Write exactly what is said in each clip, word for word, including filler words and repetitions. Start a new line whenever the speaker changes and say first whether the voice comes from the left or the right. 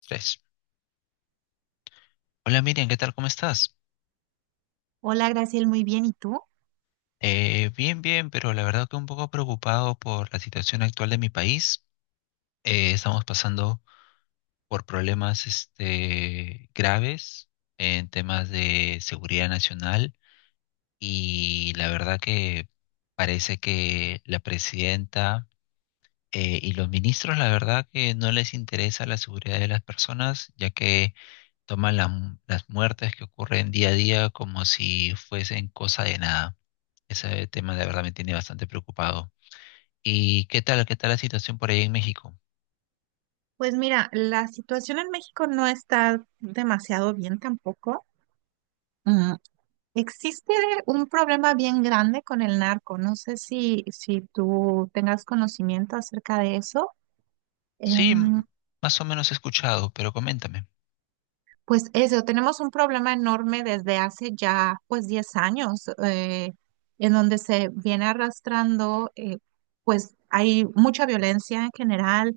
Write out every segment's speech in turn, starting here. left: Tres. Hola Miriam, ¿qué tal? ¿Cómo estás?
right: Hola, Graciel, muy bien. ¿Y tú?
left: Eh, bien, bien, pero la verdad que un poco preocupado por la situación actual de mi país. Eh, estamos pasando por problemas este, graves en temas de seguridad nacional, y la verdad que parece que la presidenta eh, y los ministros, la verdad que no les interesa la seguridad de las personas, ya que toman la- las muertes que ocurren día a día como si fuesen cosa de nada. Ese tema de verdad me tiene bastante preocupado. ¿Y qué tal, qué tal la situación por ahí en México?
right: Pues mira, la situación en México no está demasiado bien tampoco. Mm, Existe un problema bien grande con el narco. No sé si, si tú tengas conocimiento acerca de eso.
left: Sí, m-
right: Em,
left: más o menos he escuchado, pero coméntame.
right: Pues eso, tenemos un problema enorme desde hace ya pues diez años, eh, en donde se viene arrastrando, eh, pues hay mucha violencia en general,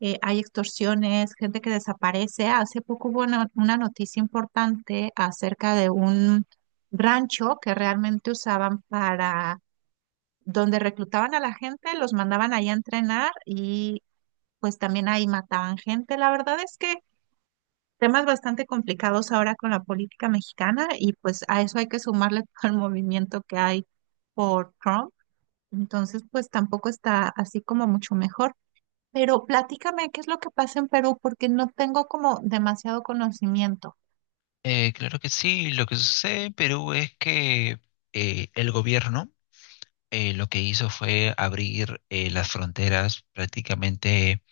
right: eh, hay extorsiones, gente que desaparece. Hace poco hubo una, una noticia importante acerca de un rancho que realmente usaban para, donde reclutaban a la gente, los mandaban ahí a entrenar y pues también ahí mataban gente. La verdad es que temas bastante complicados ahora con la política mexicana y pues a eso hay que sumarle todo el movimiento que hay por Trump. Entonces, pues tampoco está así como mucho mejor. Pero platícame qué es lo que pasa en Perú porque no tengo como demasiado conocimiento.
left: Eh, claro que sí. Lo que sucede en Perú es que eh, el gobierno, eh, lo que hizo fue abrir, eh, las fronteras prácticamente,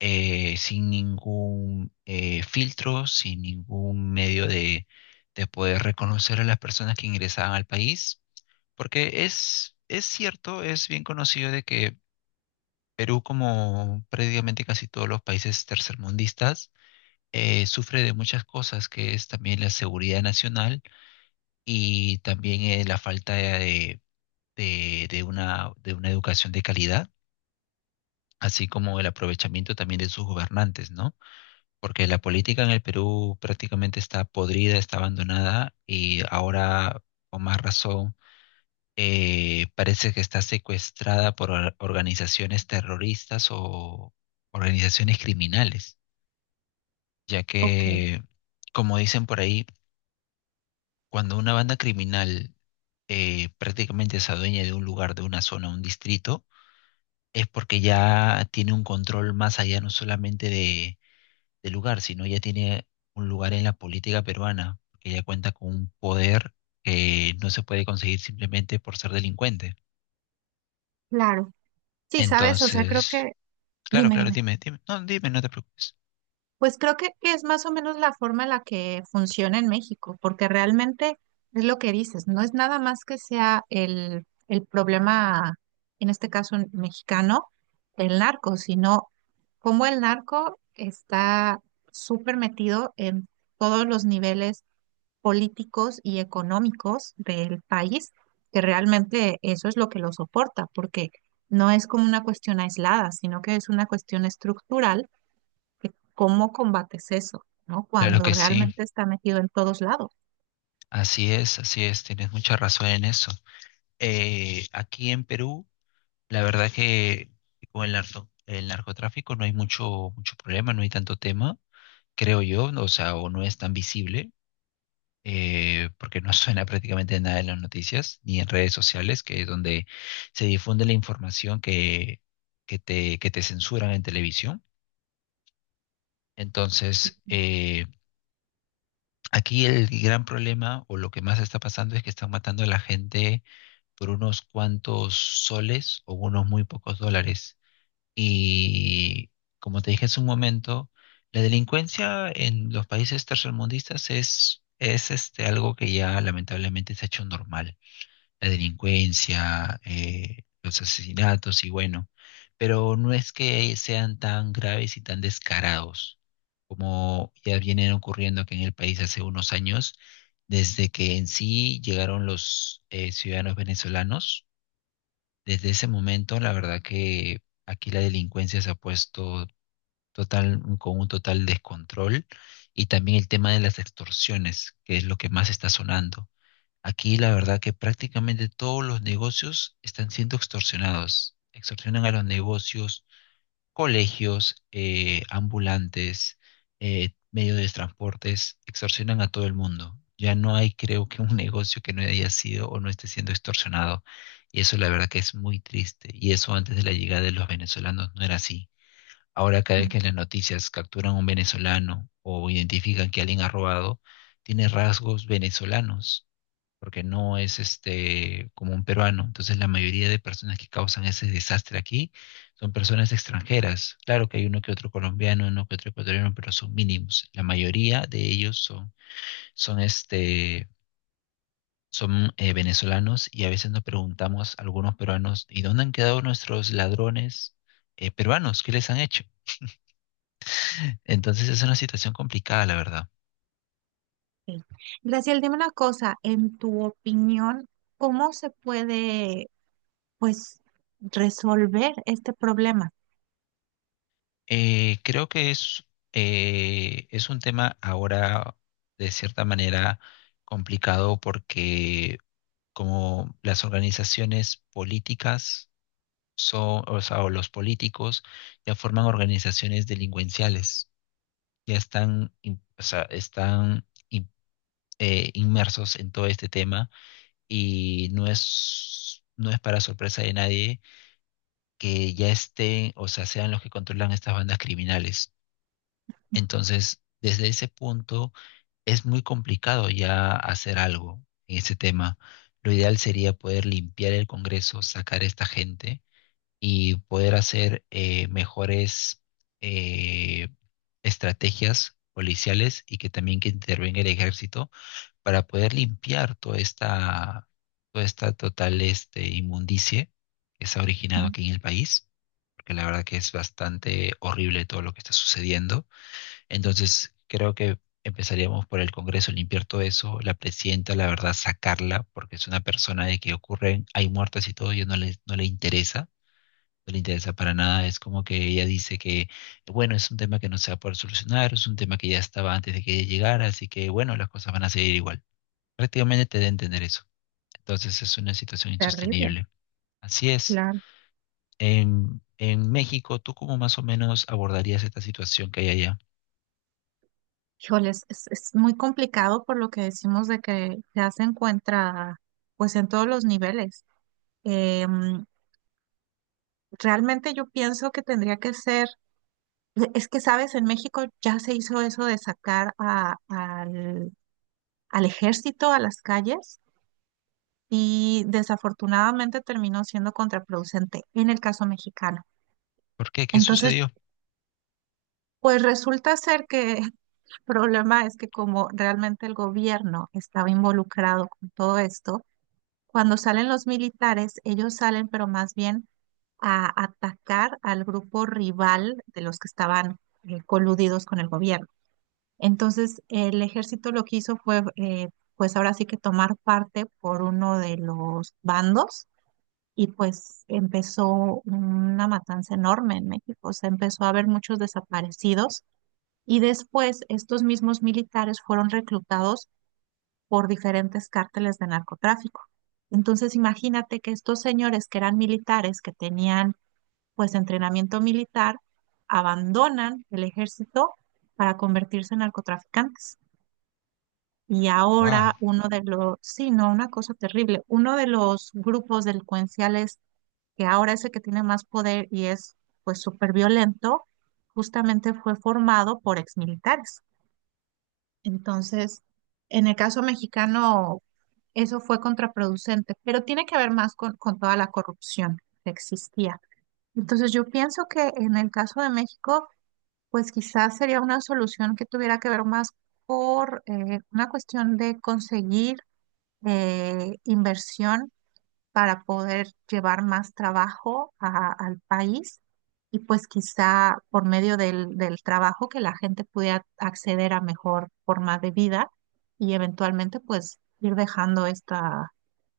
left: eh, sin ningún, eh, filtro, sin ningún medio de, de poder reconocer a las personas que ingresaban al país, porque es, es cierto, es bien conocido de que Perú, como prácticamente casi todos los países tercermundistas, eh, sufre de muchas cosas, que es también la seguridad nacional y también, eh, la falta de, de- de una, de una educación de calidad, así como el aprovechamiento también de sus gobernantes, ¿no? Porque la política en el Perú prácticamente está podrida, está abandonada, y ahora, con más razón, eh, parece que está secuestrada por or- organizaciones terroristas o organizaciones criminales. Ya
right: Ok,
left: que, como dicen por ahí, cuando una banda criminal eh, prácticamente se adueña de un lugar, de una zona, un distrito, es porque ya tiene un control más allá no solamente de, del lugar, sino ya tiene un lugar en la política peruana, porque ya cuenta con un poder que no se puede conseguir simplemente por ser delincuente.
right: claro. Sí, sabes, o sea, creo
left: Entonces,
right: que,
left: claro,
right: dime,
left: claro,
right: dime.
left: dime, dime, no, dime, no te preocupes.
right: Pues creo que, que es más o menos la forma en la que funciona en México, porque realmente es lo que dices, no es nada más que sea el, el problema, en este caso mexicano, del narco, sino cómo el narco está súper metido en todos los niveles políticos y económicos del país, que realmente eso es lo que lo soporta, porque no es como una cuestión aislada, sino que es una cuestión estructural que ¿cómo combates eso, no?
left: Claro
right: Cuando, sí,
left: que sí,
right: realmente está metido en todos lados.
left: así es, así es, tienes mucha razón en eso. Eh, aquí en Perú, la verdad que con el narco- el narcotráfico no hay mucho, mucho problema, no hay tanto tema, creo yo, no, o sea, o no es tan visible, eh, porque no suena prácticamente nada en las noticias, ni en redes sociales, que es donde se difunde la información que, que te, que te censuran en televisión. Entonces, eh, aquí el gran problema, o lo que más está pasando, es que están matando a la gente por unos cuantos soles o unos muy pocos dólares. Y como te dije hace un momento, la delincuencia en los países tercermundistas es, es este, algo que ya lamentablemente se ha hecho normal. La delincuencia, eh, los asesinatos y bueno, pero no es que sean tan graves y tan descarados como ya vienen ocurriendo aquí en el país hace unos años, desde que en sí llegaron los, eh, ciudadanos venezolanos. Desde ese momento, la verdad que aquí la delincuencia se ha puesto total, con un total descontrol, y también el tema de las extorsiones, que es lo que más está sonando. Aquí la verdad que prácticamente todos los negocios están siendo extorsionados. Extorsionan a los negocios, colegios, eh, ambulantes, eh, medios de transportes, extorsionan a todo el mundo. Ya no hay, creo que, un negocio que no haya sido o no esté siendo extorsionado. Y eso la verdad que es muy triste. Y eso antes de la llegada de los venezolanos no era así. Ahora cada vez
right: Mm,
left: que en las noticias capturan a un venezolano o identifican que alguien ha robado, tiene rasgos venezolanos porque no es este como un peruano. Entonces la mayoría de personas que causan ese desastre aquí son personas extranjeras. Claro que hay uno que otro colombiano, uno que otro ecuatoriano, pero son mínimos. La mayoría de ellos son, son este son eh, venezolanos, y a veces nos preguntamos a algunos peruanos, ¿y dónde han quedado nuestros ladrones, eh, peruanos? ¿Qué les han hecho? Entonces es una situación complicada, la verdad.
right: ok. Graciel, dime una cosa, en tu opinión, ¿cómo se puede, pues, resolver este problema?
left: Eh, creo que es, eh, es un tema ahora de cierta manera complicado porque como las organizaciones políticas son, o sea, o los políticos ya forman organizaciones delincuenciales, ya están, in- o sea, están in- eh, inmersos en todo este tema, y no es, no es para sorpresa de nadie que ya estén, o sea, sean los que controlan estas bandas criminales. Entonces, desde ese punto es muy complicado ya hacer algo en ese tema. Lo ideal sería poder limpiar el Congreso, sacar a esta gente y poder hacer, eh, mejores, eh, estrategias policiales, y que también que intervenga el ejército para poder limpiar toda esta, toda esta total este, inmundicie que se ha originado
right: Mm,
left: aquí en el país, porque la verdad que es bastante horrible todo lo que está sucediendo. Entonces, creo que empezaríamos por el Congreso, limpiar todo eso, la presidenta, la verdad, sacarla, porque es una persona de que ocurren, hay muertes y todo, y no le, no le interesa, no le interesa para nada. Es como que ella dice que, bueno, es un tema que no se va a poder solucionar, es un tema que ya estaba antes de que ella llegara, así que, bueno, las cosas van a seguir igual. Prácticamente te da a entender eso. Entonces, es una situación
right: terrible,
left: insostenible. Así es.
right: claro.
left: En, en México, ¿tú cómo más o menos abordarías esta situación que hay allá?
right: Híjoles, es, es muy complicado por lo que decimos de que ya se encuentra, pues, en todos los niveles. Em, Realmente yo pienso que tendría que ser es que, sabes, en México ya se hizo eso de sacar a, al al ejército, a las calles, y desafortunadamente terminó siendo contraproducente en el caso mexicano.
left: ¿Por qué? ¿Qué
right: Entonces,
left: sucedió?
right: pues resulta ser que el problema es que como realmente el gobierno estaba involucrado con todo esto, cuando salen los militares, ellos salen, pero más bien a atacar al grupo rival de los que estaban eh, coludidos con el gobierno. Entonces, el ejército lo que hizo fue, eh, pues ahora sí que tomar parte por uno de los bandos y pues empezó una matanza enorme en México. Se empezó a ver muchos desaparecidos y después estos mismos militares fueron reclutados por diferentes cárteles de narcotráfico. Entonces, imagínate que estos señores que eran militares, que tenían pues entrenamiento militar, abandonan el ejército para convertirse en narcotraficantes. Y
left: Wow.
right: ahora uno de los, sí, no, una cosa terrible, uno de los grupos delincuenciales que ahora es el que tiene más poder y es pues súper violento, justamente fue formado por exmilitares. Entonces, en el caso mexicano, eso fue contraproducente, pero tiene que ver más con, con toda la corrupción que existía. Entonces, yo pienso que en el caso de México, pues quizás sería una solución que tuviera que ver más por eh, una cuestión de conseguir eh, inversión para poder llevar más trabajo a- al país y pues quizá por medio del, del trabajo que la gente pudiera acceder a mejor forma de vida y eventualmente pues ir dejando esta,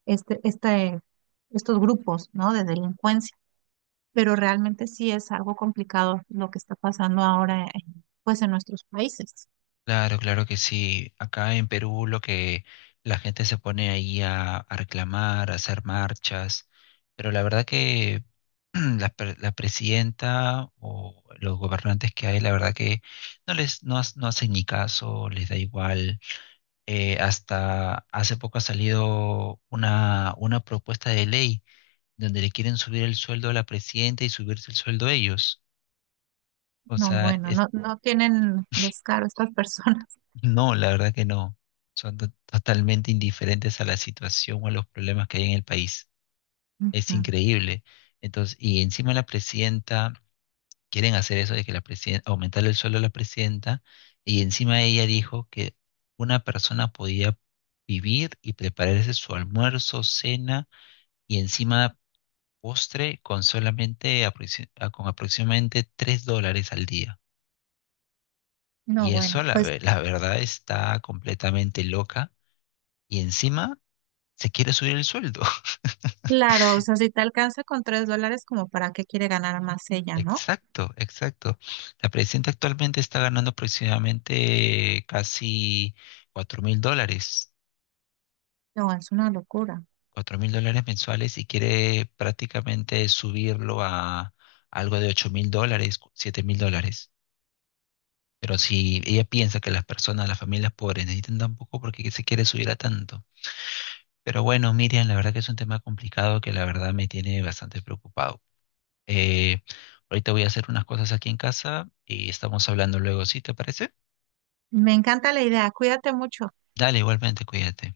right: este, este, estos grupos, ¿no? de delincuencia. Pero realmente sí es algo complicado lo que está pasando ahora en, pues en nuestros países.
left: Claro, claro que sí. Acá en Perú lo que la gente se pone ahí a, a reclamar, a hacer marchas, pero la verdad que la, pre- la presidenta o los gobernantes que hay, la verdad que no les no, ha- no hacen ni caso, les da igual. Eh, hasta hace poco ha salido una, una propuesta de ley donde le quieren subir el sueldo a la presidenta y subirse el sueldo a ellos. O
right: No,
left: sea,
right: bueno, no, no tienen descaro estas personas.
left: no, la verdad que no. Son to- totalmente indiferentes a la situación o a los problemas que hay en el país. Es
right: Ujú.
left: increíble. Entonces, y encima la presidenta, quieren hacer eso de que la presidenta, aumentar el sueldo a la presidenta, y encima ella dijo que una persona podía vivir y prepararse su almuerzo, cena y encima postre con solamente aproxi- a- con aproximadamente tres dólares al día.
right: No,
left: Y eso
right: bueno,
left: la,
right: pues
left: ve- la verdad está completamente loca. Y encima se quiere subir el sueldo.
right: claro, o sea, si te alcanza con tres dólares, como para qué quiere ganar más ella, ¿no?
left: Exacto, exacto. La presidenta actualmente está ganando aproximadamente casi cuatro mil dólares,
right: No, es una locura.
left: cuatro mil dólares mensuales, y quiere prácticamente subirlo a algo de ocho mil dólares, siete mil dólares. Pero si ella piensa que las personas, las familias pobres necesitan tan poco, ¿por qué se quiere subir a tanto? Pero bueno, Miriam, la verdad que es un tema complicado que la verdad me tiene bastante preocupado. Eh, Ahorita voy a hacer unas cosas aquí en casa y estamos hablando luego, ¿sí? ¿Te parece?
right: Me encanta la idea. Cuídate mucho.
left: Dale, igualmente, cuídate.